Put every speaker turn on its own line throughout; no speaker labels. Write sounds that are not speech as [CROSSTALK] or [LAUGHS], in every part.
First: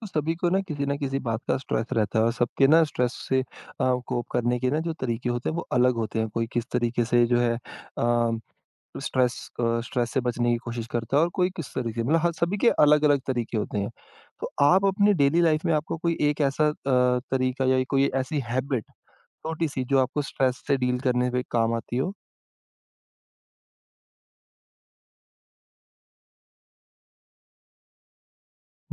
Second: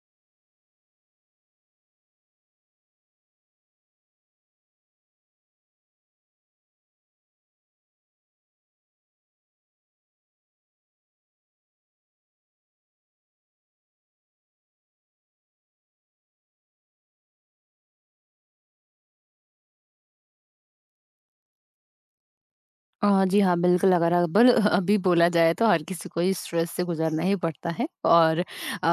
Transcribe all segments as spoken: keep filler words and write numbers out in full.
तो सभी को ना किसी न किसी बात का स्ट्रेस रहता है और सबके ना स्ट्रेस से अ, कोप करने के ना जो तरीके होते हैं वो अलग होते हैं। कोई किस तरीके से जो है अ, स्ट्रेस अ, स्ट्रेस से बचने की कोशिश करता है और कोई किस तरीके मतलब हर सभी के अलग-अलग तरीके होते हैं। तो आप अपनी डेली लाइफ में आपको कोई एक ऐसा अ, तरीका या कोई ऐसी हैबिट छोटी-सी जो आपको स्ट्रेस से डील करने पे काम आती हो?
अ, जी हाँ, बिल्कुल अगर अबल [LAUGHS] अभी बोला जाए तो हर किसी को इस स्ट्रेस से गुज़रना ही पड़ता है और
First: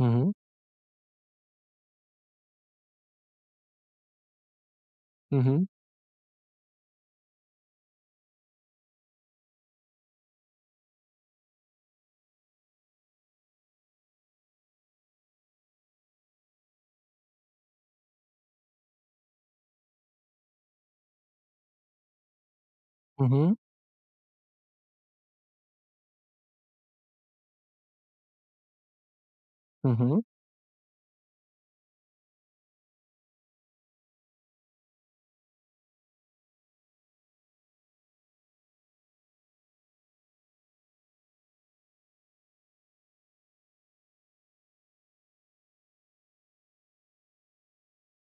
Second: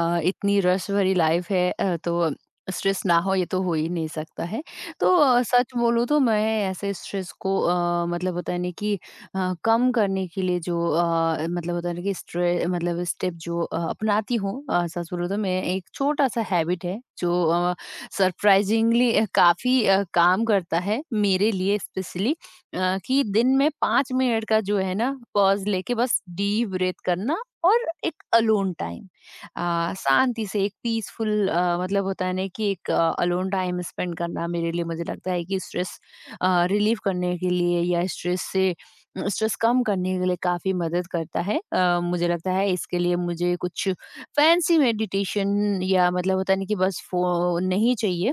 हुँ, हुँ।
इतनी रश भरी लाइफ़ है अ, तो स्ट्रेस ना हो ये तो हो ही नहीं सकता है। तो अ,
हुँ, हुँ।
सच बोलूँ तो मैं ऐसे स्ट्रेस को अ, मतलब होता है ना कि अ, कम करने के लिए जो अ, मतलब होता है ना कि स्ट्रे मतलब स्टेप जो अ, अपनाती हूँ अ, सच बोलूँ तो मैं एक छोटा-सा हैबिट है जो अ, सरप्राइज़िंगली काफ़ी अ, काम करता है मेरे लिए स्पेशली। अ, कि
हुँ,
दिन
हुँ।
में पाँच मिनट का जो है ना पॉज़ लेके बस डीप ब्रीथ करना और एक अलोन टाइम अ,
हुँ, हुँ।
शांति से एक पीसफुल अ, मतलब होता है ना कि एक अ, अलोन टाइम स्पेंड करना मेरे लिए मुझे लगता है कि स्ट्रेस अ, रिलीव करने के लिए या स्ट्रेस से स्ट्रेस कम करने के लिए काफ़ी मदद करता है। अ, मुझे लगता है इसके लिए मुझे कुछ फैंसी मेडिटेशन या मतलब होता है ना कि बस फ़ोन नहीं चाहिए।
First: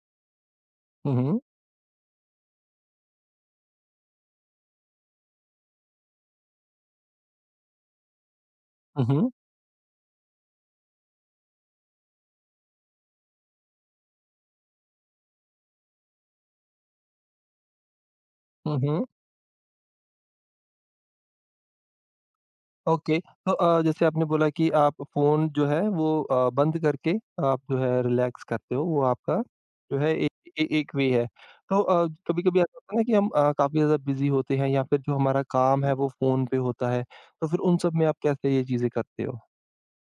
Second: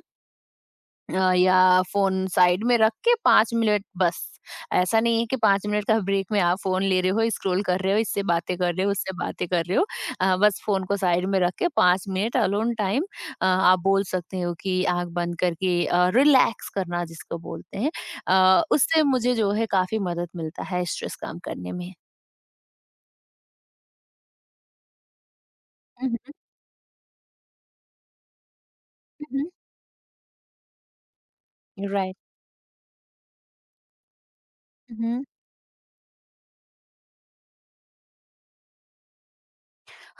हुँ,
अ,
हुँ।
या फोन साइड में रख के पाँच मिनट बस। ऐसा नहीं है कि पाँच मिनट का ब्रेक में आप फोन ले रहे हो, स्क्रॉल कर रहे हो, इससे बातें कर रहे हो,
हुँ,
उससे
हुँ।
बातें कर रहे हो। अ, बस फोन को साइड में रख के पाँच मिनट अलोन टाइम अ, आप बोल सकते हो कि आँख बंद करके अ, रिलैक्स करना जिसको बोलते हैं। अ,
हुँ,
उससे
हुँ।
मुझे जो है काफ़ी मदद मिलता है स्ट्रेस कम करने में।
ओके। तो अ, जैसे आपने बोला कि आप फ़ोन जो है
हुँ,
वो
हुँ।
अ, बंद करके आप जो है रिलैक्स करते हो, वो
हुँ,
आपका
हुँ।
जो है ए ए एक वे है। तो अ,
राइट।
कभी-कभी ऐसा होता है ना कि हम अ, काफ़ी ज़्यादा बिज़ी होते हैं या फिर जो
हुँ।
हमारा काम है वो फ़ोन पे होता है, तो फिर उन सब में आप कैसे ये चीज़ें करते हो?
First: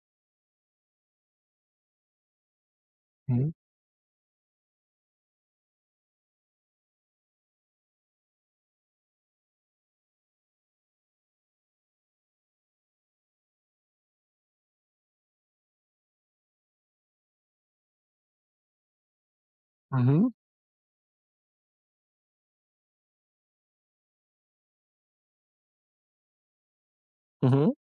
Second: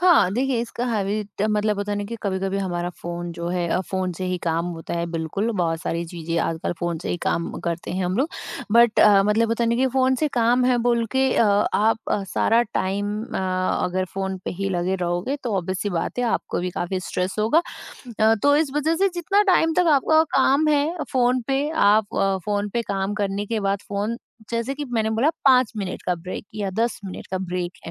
हाँ, देखिए इसका हैबिट मतलब होता है ना कि कभी-कभी हमारा फ़ोन जो
हुँ,
है अ, फ़ोन से ही काम होता है बिल्कुल, बहुत सारी चीज़ें आजकल फ़ोन से ही काम करते हैं हम लोग। बट अ, मतलब होता है ना कि फ़ोन से काम है बोल के अ, आप अ, सारा टाइम अ, अगर फ़ोन पे ही लगे रहोगे तो ऑब्वियस सी बात है आपको भी काफ़ी स्ट्रेस होगा। अ, तो इस वज़ह से जितना टाइम तक
हुँ,
आपका
हुँ,
काम है फ़ोन पे, आप अ, फ़ोन पे काम करने के बाद फ़ोन जैसे कि मैंने बोला पाँच मिनट का ब्रेक या दस मिनट का ब्रेक
हुँ,
है।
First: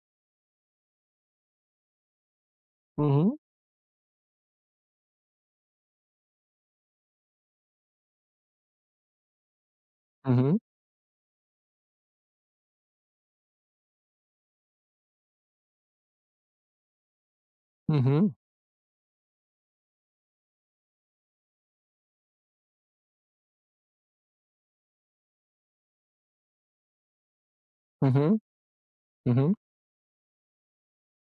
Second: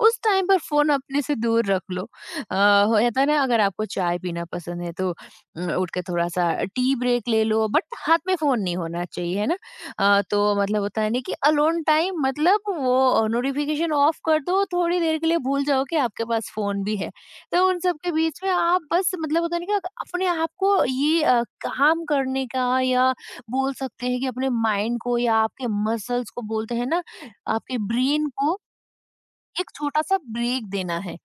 उस टाइम पर फ़ोन अपने से दूर रख लो। अ,
हुँ,
होता है ना
हुँ,
अगर आपको चाय पीना पसंद है तो उम, उठ के थोड़ा-सा टी ब्रेक ले लो बट हाथ में फ़ोन नहीं होना चाहिए, है ना? अ, तो
हुँ,
मतलब होता है ना कि अलोन टाइम मतलब वो नोटिफ़िकेशन ऑफ कर दो, थोड़ी देर के लिए भूल जाओ कि आपके पास फ़ोन भी है। तो उन सब के
हुँ,
बीच में आप बस मतलब होता है ना कि अपने आप को ये अ, काम करने का या बोल सकते हैं कि अपने माइंड को या आपके मसल्स को बोलते हैं ना, आपके
हुँ,
ब्रेन
हुँ,
को
हुँ,
एक छोटा-सा ब्रेक देना है।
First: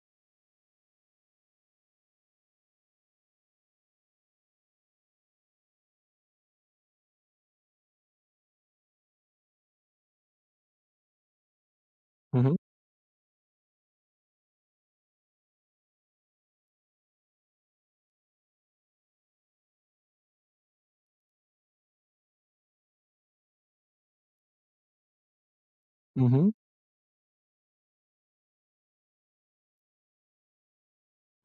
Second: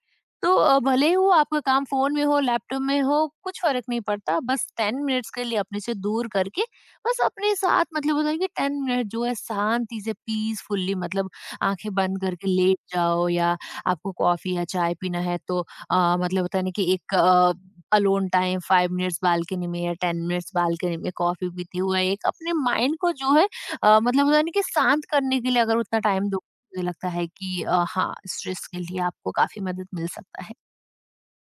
तो अ, भले ही वो आपका काम फ़ोन में हो, लैपटॉप में हो, कुछ फ़र्क नहीं पड़ता। बस दस मिनट्स के लिए अपने से दूर करके बस अपने साथ मतलब होता है कि दस मिनट जो है शांति से पीसफुली मतलब आँखें बंद करके
हुँ,
लेट जाओ या आपको कॉफ़ी या चाय पीना है तो अ, मतलब होता है ना कि एक अ, अलोन टाइम पाँच मिनट्स बालकनी में या दस मिनट्स बालकनी में कॉफ़ी पीते हुए एक अपने माइंड को जो है अ, मतलब होता है ना कि शांत करने के लिए अगर उतना टाइम
हुँ।
मुझे लगता है कि अ, हाँ, स्ट्रेस के लिए आपको काफ़ी मदद मिल सकता है।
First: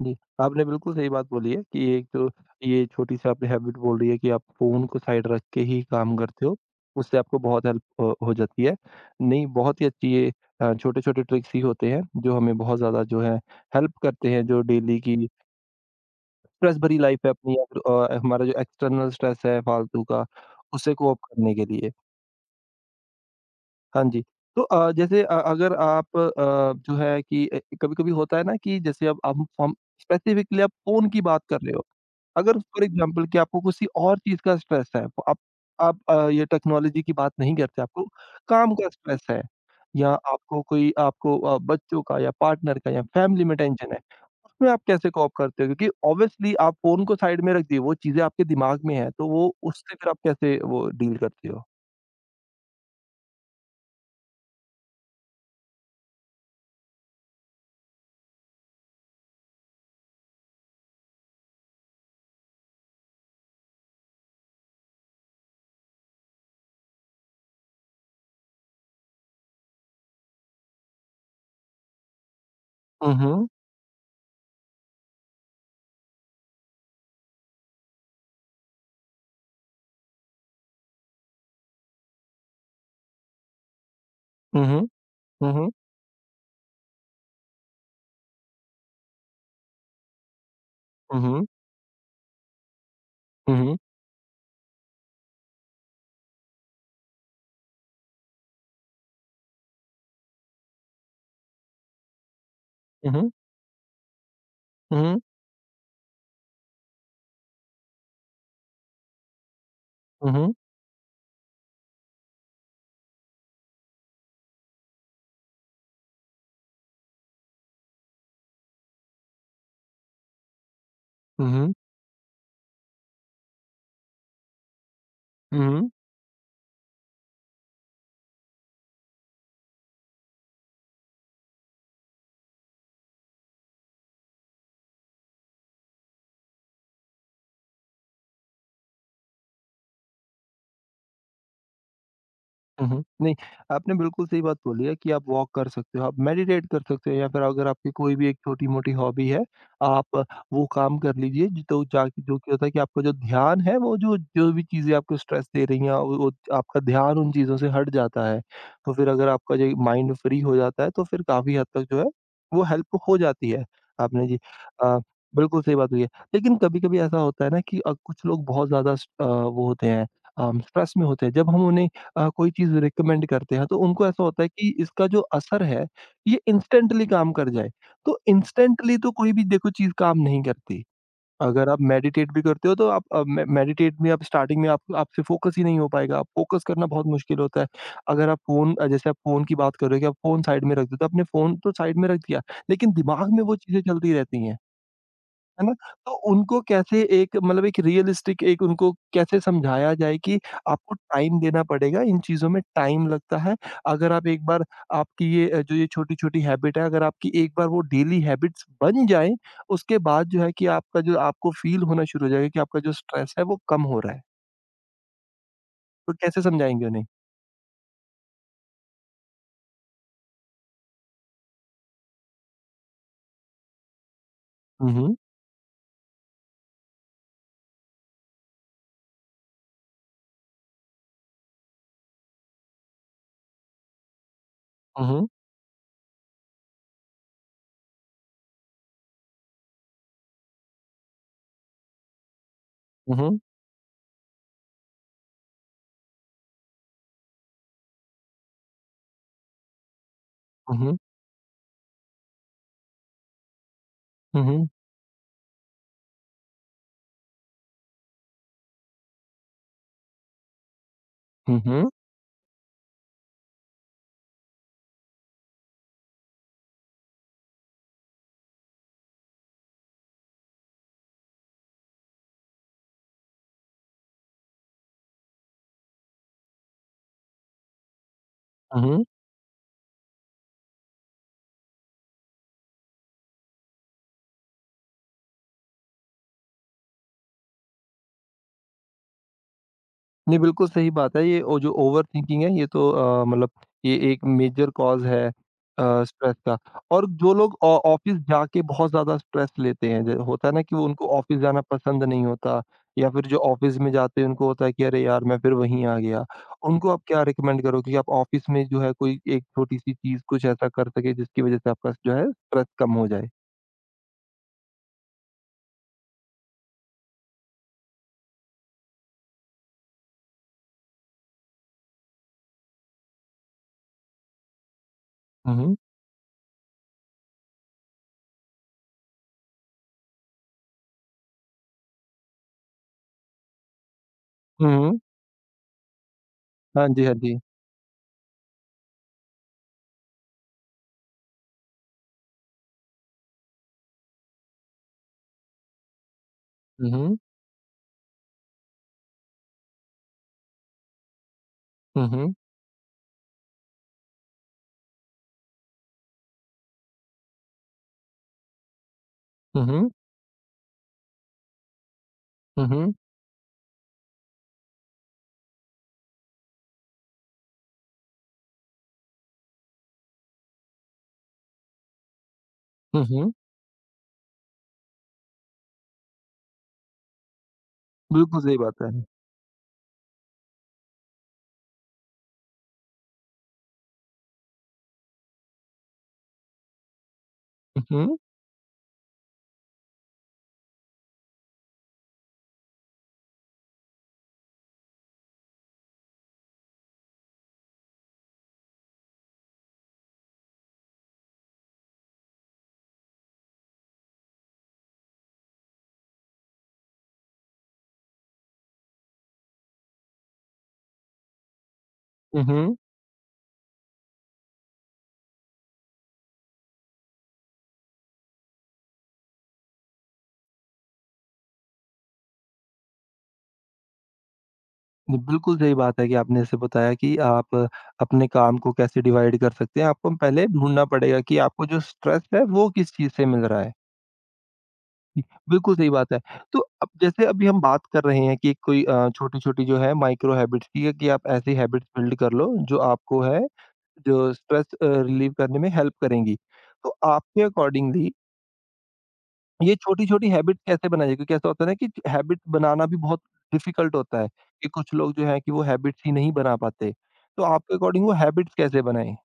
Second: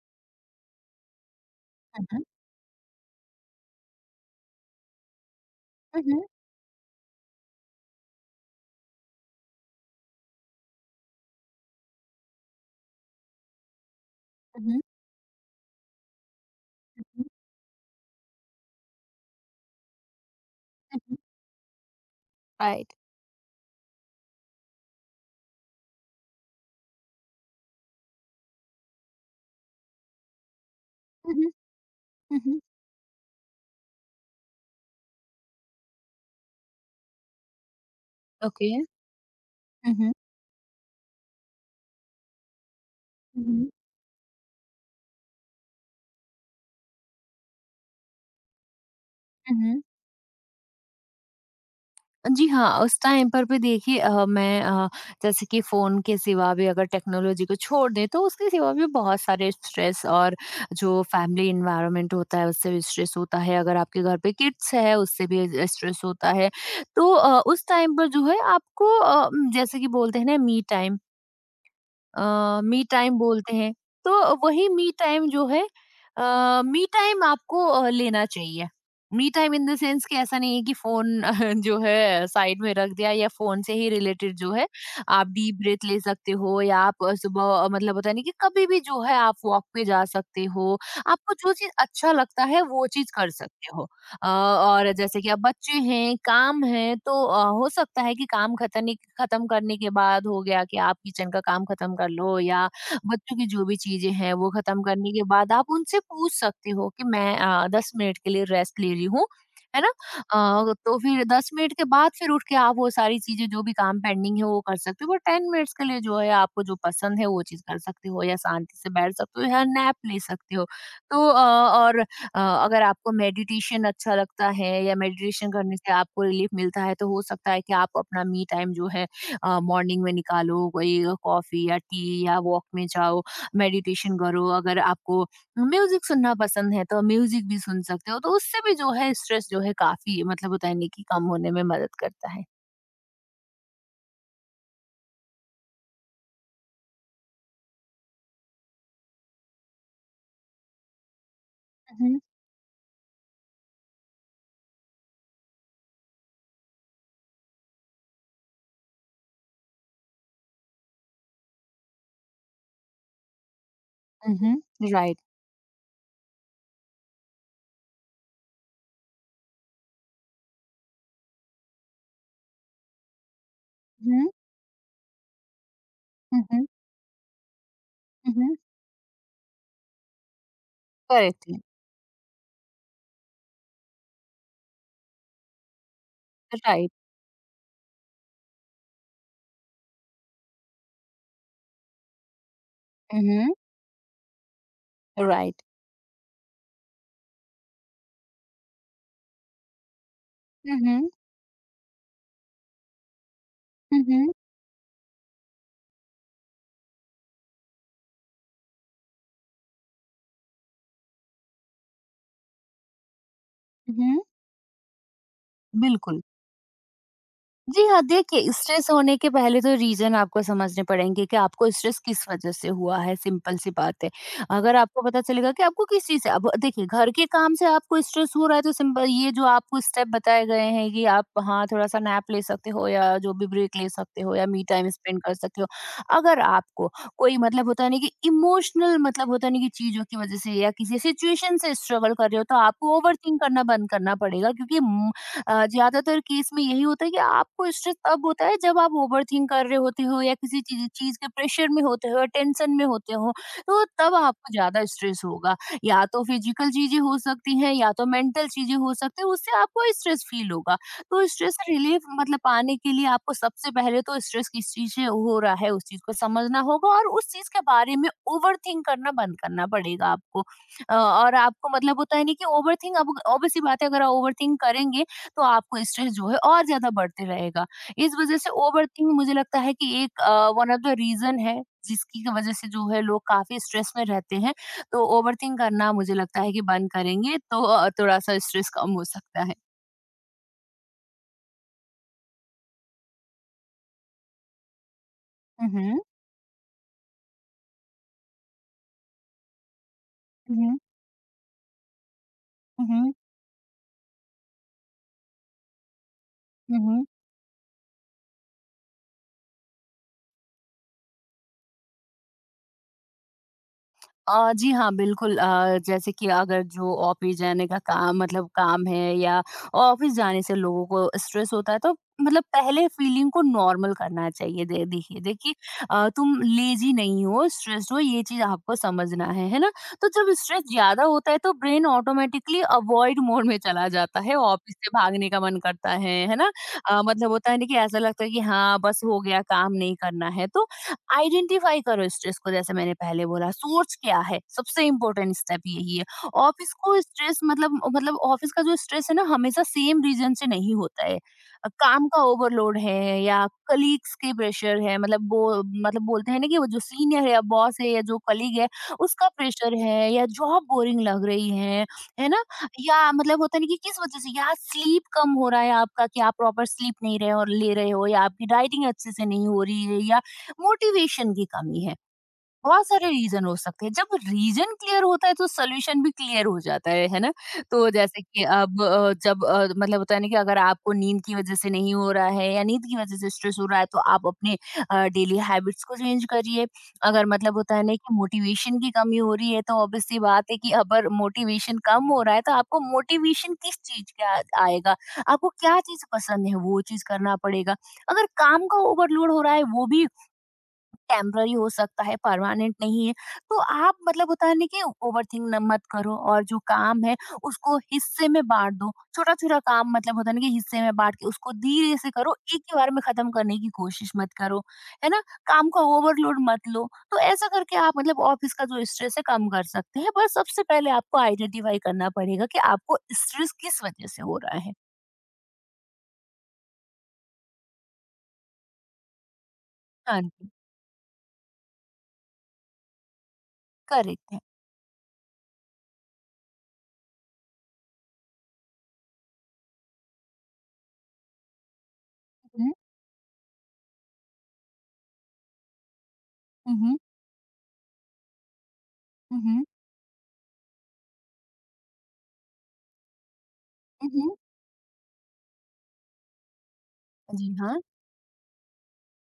जी, आपने बिल्कुल सही बात बोली है कि एक
Mhm,
तो ये छोटी-सी आपने हैबिट बोल रही है कि आप फ़ोन को साइड रख के ही काम
mhm,
करते हो, उससे आपको बहुत हेल्प अ, हो जाती है। नहीं, बहुत ही अच्छी ये अ, छोटे-छोटे ट्रिक्स ही होते हैं जो हमें बहुत ज़्यादा जो है हेल्प करते हैं, जो
mhm,
डेली की स्ट्रेस भरी लाइफ़
mhm,
है अपनी या फिर अ, हमारा जो एक्सटर्नल स्ट्रेस है फालतू का, उससे
mhm,
कोप करने के लिए।
राइट।
हाँ जी, तो अ, जैसे अ, अगर आप अ, जो है कि अ, कभी-कभी होता है ना कि जैसे अब हम हम स्पेसिफिकली आप फ़ोन की बात
Mhm,
कर रहे हो। अगर
mhm,
फॉर एग्ज़ाम्पल कि आपको किसी और चीज़ का स्ट्रेस है, तो आप आप अ, ये टेक्नोलॉजी की बात नहीं करते, आपको
ओके।
काम का स्ट्रेस है या
Mhm,
आपको कोई आपको अ, बच्चों का या पार्टनर का या फैमिली में
mhm,
टेंशन है, उसमें आप कैसे कोप करते हो? क्योंकि ऑब्वियसली आप फ़ोन को साइड में रख दिए, वो चीज़ें आपके दिमाग में है, तो वो
mhm।
उससे फिर आप कैसे वो डील करते हो?
जी हाँ, उस टाइम पर भी देखिए अ, मैं अ, जैसे कि फ़ोन के सिवा भी अगर टेक्नोलॉजी को छोड़ दें तो उसके सिवा भी बहुत सारे स्ट्रेस और जो फैमिली एनवायरनमेंट होता है उससे भी स्ट्रेस होता है, अगर आपके घर पे किड्स है उससे भी अ, स्ट्रेस होता है। तो अ, उस टाइम पर जो है आपको अ, उम, जैसे कि बोलते हैं ना मी टाइम अ, मी
हुँ,
टाइम
हुँ।
बोलते हैं। तो वही मी टाइम जो है अ, मी टाइम आपको अ, लेना चाहिए। Me time in the sense कि ऐसा नहीं है कि फ़ोन [LAUGHS] जो है साइड में रख दिया या फ़ोन से ही रिलेटेड जो है
हुँ, हुँ।
आप
हुँ,
डीप
हुँ।
ब्रीथ ले सकते हो या आप अ, सुबह अ, मतलब होता है ना कि कभी भी जो है आप वॉक पे जा सकते हो। आपको
हुँ,
जो चीज़ अच्छा लगता है वो चीज़ कर सकते
हुँ।
हो। अ, और जैसे कि अब बच्चे हैं, काम है तो अ, हो सकता है कि काम खतने खत्म करने के बाद हो गया कि आप किचन का काम खत्म कर लो या
हुँ, हुँ।
बच्चों की जो भी चीज़ें हैं वो खत्म
हुँ,
करने
हुँ।
के बाद आप उनसे पूछ सकते हो कि मैं अ, दस मिनट के लिए रेस्ट ले रही हूँ, है ना?
हुँ, हुँ।
अ, तो फिर दस मिनट के बाद फिर उठ के आप वो सारी चीज़ें जो भी काम पेंडिंग है वो कर सकते हो, बट दस मिनट्स के लिए जो है आपको जो पसंद है वो चीज़ कर सकते हो या शांति से बैठ सकते हो या नैप ले सकते हो। तो अ,
हुँ, हुँ। हुँ, हुँ।
और अ, अगर आपको मेडिटेशन अच्छा लगता है या मेडिटेशन
हुँ,
करने
हुँ।
से आपको रिलीफ मिलता है तो हो सकता है कि आप अपना मी टाइम जो है मॉर्निंग में निकालो कोई कॉफी या टी या वॉक में जाओ मेडिटेशन करो अगर आपको म्यूजिक सुनना पसंद है तो म्यूजिक भी सुन सकते हो तो उससे भी जो है स्ट्रेस जो है काफी मतलब उतरने की कम होने में मदद करता है।
हुँ, हुँ। नहीं, आपने बिल्कुल सही बात बोली है कि आप वॉक कर सकते हो, आप मेडिटेट कर सकते हो या फिर अगर आपकी कोई भी एक छोटी-मोटी हॉबी है, आप वो काम कर लीजिए ज तो
हम्म,
जाके जो क्या होता है कि आपका जो ध्यान है वो जो जो भी चीज़ें आपको स्ट्रेस दे रही हैं वो वो आपका ध्यान उन चीज़ों से हट जाता है। तो फिर अगर आपका जो माइंड फ्री हो जाता है तो फिर काफ़ी हद तक जो है, वो हेल्प हो जाती है। आपने जी
हम्म,
अ,
राइट।
बिल्कुल सही बात हुई है। लेकिन कभी-कभी ऐसा होता है ना कि अ, कुछ लोग बहुत ज़्यादा स अ, वो होते हैं अ, स्ट्रेस में होते हैं। जब हम उन्हें अ, कोई चीज़ रिकमेंड करते हैं, तो उनको ऐसा
हम्म,
होता है कि इसका जो असर है, ये
हम्म,
इंस्टेंटली काम कर जाए। तो
हम्म,
इंस्टेंटली तो कोई भी देखो चीज़ काम नहीं करती।
करेक्ट।
अगर आप मेडिटेट भी करते हो तो आप अ, मे मेडिटेट में आप स्टार्टिंग में आप आपसे फ़ोकस ही नहीं हो पाएगा, आप फ़ोकस करना
राइट।
बहुत मुश्किल होता है। अगर आप फ़ोन अ, जैसे आप फ़ोन की बात कर रहे हो कि आप फ़ोन साइड में रख दो, तो आपने फ़ोन तो साइड में रख दिया, लेकिन दिमाग में
हम्म,
वो चीज़ें चलती रहती हैं।
राइट।
है ना? तो उनको कैसे एक मतलब एक रियलिस्टिक एक उनको कैसे समझाया जाए कि आपको
हम्म,
टाइम देना पड़ेगा, इन चीज़ों में टाइम लगता है। अगर आप
हम्म,
एक बार आपकी ये अ, जो ये छोटी-छोटी हैबिट है, अगर आपकी एक बार वो डेली हैबिट्स बन जाएँ, उसके बाद जो है कि आपका जो आपको फ़ील होना शुरू हो जाएगा कि आपका जो स्ट्रेस है वो कम हो रहा
हम्म,
है। तो
बिल्कुल।
कैसे समझाएँगे उन्हें?
जी हाँ, देखिए स्ट्रेस होने के पहले तो रीज़न आपको समझने पड़ेंगे कि आपको स्ट्रेस किस वज़ह से हुआ है, सिंपल सी बात है। अगर
हुँ,
आपको
हुँ।
पता चलेगा कि आपको किस चीज़ से अब देखिए घर के काम से आपको स्ट्रेस हो रहा है तो सिंपल ये जो आपको स्टेप बताए गए हैं कि आप हाँ, थोड़ा-सा नैप ले सकते हो या जो भी ब्रेक ले सकते हो या मी टाइम
हुँ,
स्पेंड
हुँ।
कर सकते हो। अगर आपको कोई मतलब होता है ना कि इमोशनल मतलब होता है ना कि चीज़ों की वज़ह से या किसी सिचुएशन से स्ट्रगल कर रहे हो तो आपको
हुँ, हुँ।
ओवरथिंक करना बंद करना पड़ेगा क्योंकि अ, ज़्यादातर केस में यही होता है कि आपको स्ट्रेस तब होता है जब आप ओवरथिंक कर रहे होते हो या किसी
हुँ,
चीज़
हुँ।
चीज़ के प्रेशर में होते हो टेंशन में होते हो तो तब
हुँ,
आपको
हुँ।
ज़्यादा स्ट्रेस होगा या तो फिजिकल चीज़ें हो सकती हैं या तो मेंटल चीज़ें हो सकती है उससे आपको स्ट्रेस फील होगा तो स्ट्रेस
हुँ, हुँ।
रिलीफ मतलब पाने के लिए आपको सबसे पहले तो स्ट्रेस किस चीज़ से हो रहा है उस चीज़ को समझना होगा और उस चीज़ के बारे में ओवर थिंक करना बंद करना पड़ेगा आपको। अ, और आपको मतलब होता है नहीं कि ओवर थिंक अब obvious सी बात है अगर आप ओवर थिंक करेंगे तो आपको स्ट्रेस जो है और ज़्यादा बढ़ते रहेगा। इस वज़ह से
हुँ, हुँ।
ओवरथिंक मुझे लगता है कि एक अ, वन ऑफ़ द रीज़न है जिसकी की वज़ह से जो है लोग काफ़ी स्ट्रेस में रहते हैं। तो ओवरथिंक करना मुझे लगता है कि बंद करेंगे तो अ, थोड़ा-सा स्ट्रेस कम हो सकता है।
नहीं, बिल्कुल सही बात है। ये ओ जो ओवरथिंकिंग है ये तो अ, मतलब ये एक मेजर कॉज़ है अ,
हुँ, हुँ।
स्ट्रेस का। और जो लोग ऑ ऑफ़िस जाके बहुत ज़्यादा स्ट्रेस लेते हैं, ज होता है
हुँ,
ना कि
हुँ।
वो उनको ऑफ़िस जाना पसंद नहीं होता
हुँ,
या
हुँ।
फिर जो ऑफ़िस में जाते हैं उनको होता है कि अरे यार! मैं फिर वहीं आ गया।
हुँ,
उनको आप
हुँ।
क्या रिकमेंड करोगे कि आप ऑफ़िस में जो है कोई एक छोटी-सी चीज़ कुछ ऐसा कर सकें जिसकी वज़ह से आपका जो है स्ट्रेस कम हो जाए?
अ, जी हाँ, बिल्कुल अ, जैसे कि अगर जो ऑफिस जाने का काम मतलब काम है या ऑफिस जाने से लोगों को स्ट्रेस होता है तो मतलब पहले फीलिंग को नॉर्मल करना चाहिए। दे देखिए देखिए
हुँ, हुँ।
अ, तुम लेज़ी नहीं हो, स्ट्रेस्ड हो ये चीज़ आपको समझना है, है ना? तो जब स्ट्रेस ज़्यादा होता है तो ब्रेन ऑटोमेटिकली अवॉइड मोड में चला जाता है, ऑफिस
हुँ,
से
हुँ।
भागने का मन करता है, है ना?
हाँ
अ,
जी, हाँ
मतलब
जी।
होता है ना कि ऐसा लगता है कि हाँ, बस हो गया काम नहीं करना है। तो आइडेंटिफाई करो स्ट्रेस को, जैसे मैंने पहले बोला सोर्स क्या है। सबसे इम्पोर्टेंट स्टेप यही है। ऑफिस
हुँ,
को
हुँ।
स्ट्रेस मतलब मतलब ऑफिस का जो स्ट्रेस है ना हमेशा सेम रीजन से नहीं होता है। अ, काम
हुँ,
का
हुँ।
ओवरलोड है या कलीग्स के प्रेशर है, मतलब वो मतलब बोलते हैं ना कि वो जो सीनियर है या बॉस है या जो कलीग है, उसका
हुँ,
प्रेशर
हुँ।
है, या जॉब बोरिंग लग रही है है ना?
हुँ, हुँ।
या मतलब होता नहीं कि किस वजह से, या स्लीप कम हो रहा है आपका, कि आप प्रॉपर स्लीप नहीं रहे और ले रहे हो, या आपकी राइटिंग अच्छे से नहीं हो रही है, या मोटिवेशन की कमी है। बहुत
हुँ,
सारे
हुँ।
रीजन हो सकते हैं। जब रीजन क्लियर होता है तो सोल्यूशन भी क्लियर हो जाता है है ना? तो जैसे
बिल्कुल
कि
सही
अब
बात है।
अ, जब अ, मतलब होता है ना कि अगर आपको नींद की वजह से नहीं हो रहा है, या नींद की वजह से स्ट्रेस हो रहा है, तो आप अपने डेली हैबिट्स को चेंज करिए। अगर मतलब होता है
हुँ,
ना कि
हुँ।
मोटिवेशन की कमी हो रही है, तो ऑब्वियसली बात है कि अगर मोटिवेशन कम हो रहा है तो आपको मोटिवेशन किस चीज का आ- आएगा। आपको क्या चीज पसंद है, वो चीज करना पड़ेगा। अगर काम का ओवरलोड हो रहा है, वो भी टेम्पररी हो सकता है, परमानेंट नहीं है। तो आप मतलब होता है ना कि ओवरथिंक न मत करो, और जो काम है उसको हिस्से में बाँट दो। छोटा-छोटा काम मतलब होता है ना कि हिस्से में बाँट के उसको धीरे से करो,
हुँ,
एक ही
हुँ।
बार में ख़त्म करने की कोशिश मत करो, है ना? काम का ओवरलोड मत लो। तो ऐसा करके आप मतलब ऑफ़िस का जो स्ट्रेस है कम कर सकते हैं। बस सबसे पहले आपको आइडेंटिफ़ाई करना पड़ेगा कि आपको स्ट्रेस किस वज़ह से हो रहा है।
जी, बिल्कुल सही बात है कि आपने जैसे बताया कि आप अपने काम को कैसे डिवाइड कर सकते हैं। आपको
हाँ
पहले
जी,
ढूँढना पड़ेगा कि आपको जो स्ट्रेस है वो किस चीज़ से मिल रहा है।
करेक्ट है।
जी, बिल्कुल सही बात है। तो अब जैसे अभी हम बात कर रहे हैं कि कोई अ, छोटी-छोटी जो है माइक्रो हैबिट्स की है कि आप ऐसी हैबिट्स बिल्ड कर लो
हुँ,
जो आपको है जो स्ट्रेस अ, रिलीव करने में हेल्प करेंगी।
हुँ, हुँ,
तो आपके अकॉर्डिंगली
हुँ,
ये छोटी-छोटी हैबिट कैसे बनाई जाए? क्योंकि ऐसा होता है ना कि हैबिट बनाना भी बहुत डिफ़िकल्ट
हुँ,
होता है,
हुँ।
कि कुछ लोग जो हैं कि वो हैबिट्स ही नहीं बना पाते। तो
जी
आपके
हाँ।
अकॉर्डिंग वो हैबिट्स कैसे बनाएँ?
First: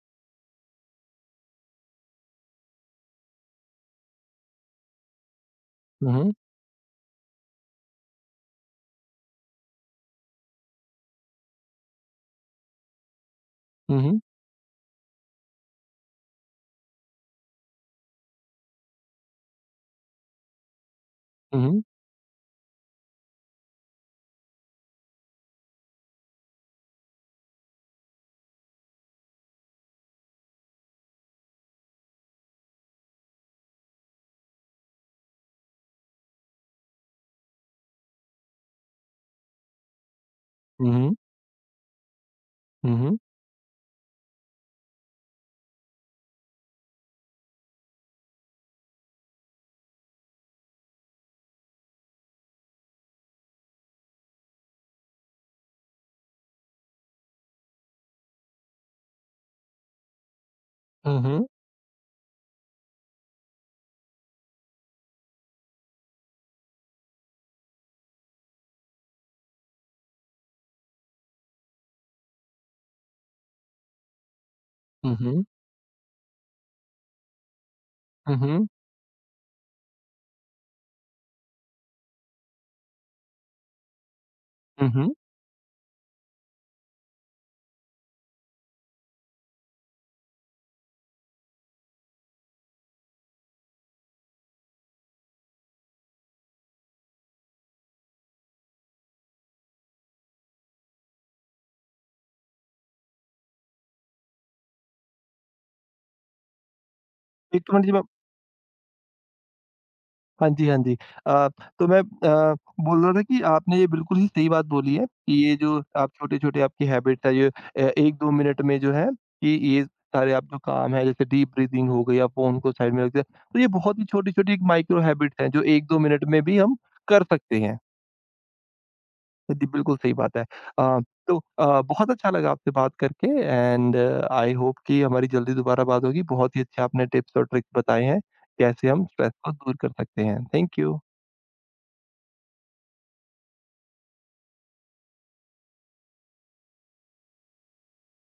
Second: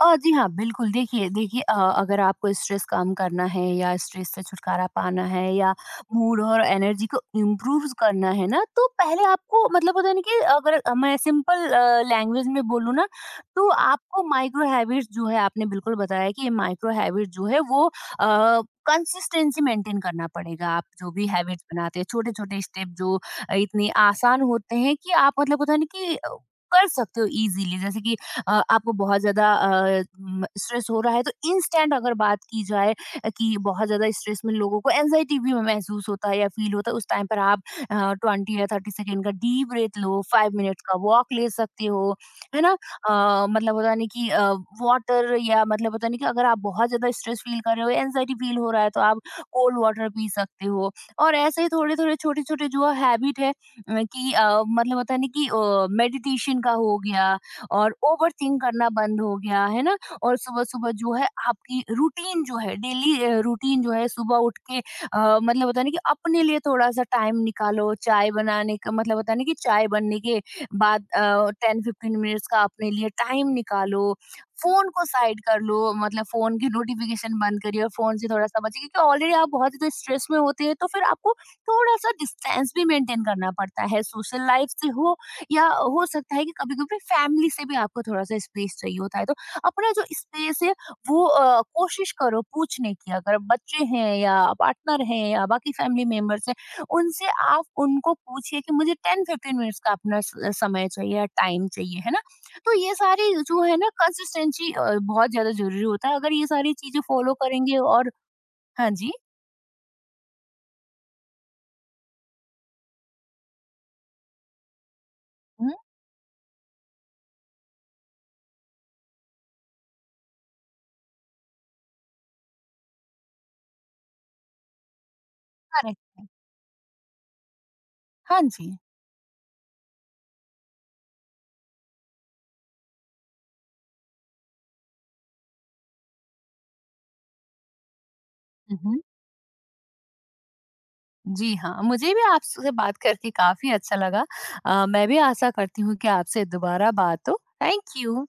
अ, जी हाँ, बिल्कुल। देखिए देखिए, अ, अगर आपको स्ट्रेस कम करना है, या स्ट्रेस से छुटकारा पाना है, या
हुँ, हुँ।
मूड और एनर्जी को इम्प्रूव करना है ना, तो पहले आपको मतलब होता है ना कि अगर अ, मैं सिंपल अ, लैंग्वेज में बोलूँ ना, तो
हुँ, हुँ।
आपको माइक्रो हैबिट्स जो है, आपने बिल्कुल बताया कि ये माइक्रो हैबिट जो है वो अ, कंसिस्टेंसी मेंटेन करना पड़ेगा। आप जो भी हैबिट्स
हुँ,
बनाते हैं, छोटे-छोटे स्टेप जो अ, इतने आसान होते हैं कि आप मतलब होता है ना कि अ, कर सकते हो ईज़िली। जैसे कि अ, आपको बहुत ज़्यादा अ, म स्ट्रेस हो रहा है, तो इंस्टेंट अगर बात की जाए, अ, कि बहुत ज़्यादा स्ट्रेस में लोगों को एंग्जायटी भी महसूस होता है या फ़ील होता है, उस टाइम पर आप अ, ट्वेंटी या थर्टी सेकंड का डीप ब्रेथ लो, फ़ाइव मिनट्स का
हुँ।
वॉक ले सकते हो, है ना?
हुँ, हुँ।
अ, मतलब पता नहीं कि अ, वाटर, या मतलब पता नहीं कि अगर आप बहुत ज़्यादा स्ट्रेस फ़ील कर रहे हो, एंग्जायटी फ़ील हो रहा है, तो आप कोल्ड वाटर पी सकते हो। और ऐसे ही थोड़े-थोड़े, छोटे-छोटे जो हैबिट है अ, कि अ, मतलब होता है ना कि अ, मेडिटेशन का हो गया, और ओवरथिंक करना बंद हो गया, है ना? और सुबह-सुबह जो
हुँ,
है
हुँ।
आपकी रूटीन जो है, डेली अ, रूटीन जो है, सुबह उठ के अ, मतलब होता है ना कि अपने लिए थोड़ा-सा टाइम निकालो, चाय बनाने का मतलब होता है ना कि चाय बनने के बाद अ, टेन फ़िफ़्टीन मिनट्स का अपने लिए टाइम निकालो। फ़ोन को
हुँ,
साइड
हुँ।
कर लो, मतलब फ़ोन की नोटिफ़िकेशन बंद करिए, और फ़ोन से
हुँ,
थोड़ा-सा
हुँ।
बचिए क्योंकि ऑलरेडी आप बहुत ज़्यादा स्ट्रेस में होते हैं, तो फिर आपको थोड़ा-सा डिस्टेंस भी मेंटेन करना पड़ता है, सोशल लाइफ से
हुँ, हुँ।
हो, या हो सकता है कि कभी-कभी फैमिली से भी आपको थोड़ा-सा स्पेस चाहिए होता है, तो अपना जो स्पेस है वो अ, कोशिश करो पूछने की। अगर बच्चे हैं या पार्टनर हैं या बाकी फैमिली मेंबर्स हैं, उनसे आप उनको पूछिए कि मुझे टेन फ़िफ़्टीन मिनट्स का अपना स समय चाहिए या टाइम चाहिए, है ना? तो ये सारी जो है ना कंसिस्टेंसी अ, बहुत ज़्यादा ज़रूरी होता है, अगर ये सारी चीज़ें फॉलो
एक
करेंगे
मिनट जी मैं
और हाँ जी।
हाँ जी, हाँ जी। अ, तो मैं अ, बोल रहा था कि आपने ये बिल्कुल ही सही बात बोली है कि ये
हुँ,
जो आप छोटे-छोटे आपकी हैबिट है ये अ, एक दो मिनट में जो है कि ये सारे आप जो काम है जैसे डीप ब्रीथिंग हो गई, आप फ़ोन को साइड में रख दिया। तो ये बहुत ही छोटी-छोटी एक माइक्रो हैबिट है जो एक दो
करेक्ट
मिनट
है।
में भी हम कर सकते हैं।
हाँ जी।
तो जी, बिल्कुल सही बात है। अ, तो अ, बहुत अच्छा लगा आपसे बात करके एंड आई होप कि हमारी जल्दी दोबारा बात होगी। बहुत ही अच्छे आपने टिप्स और ट्रिक्स बताए हैं,
हुँ,
कैसे
हुँ।
हम स्ट्रेस को दूर कर सकते हैं। Thank you.
जी हाँ, मुझे भी आपसे बात करके काफ़ी अच्छा लगा। अ, मैं भी आशा करती हूँ कि आपसे दोबारा बात हो। Thank you.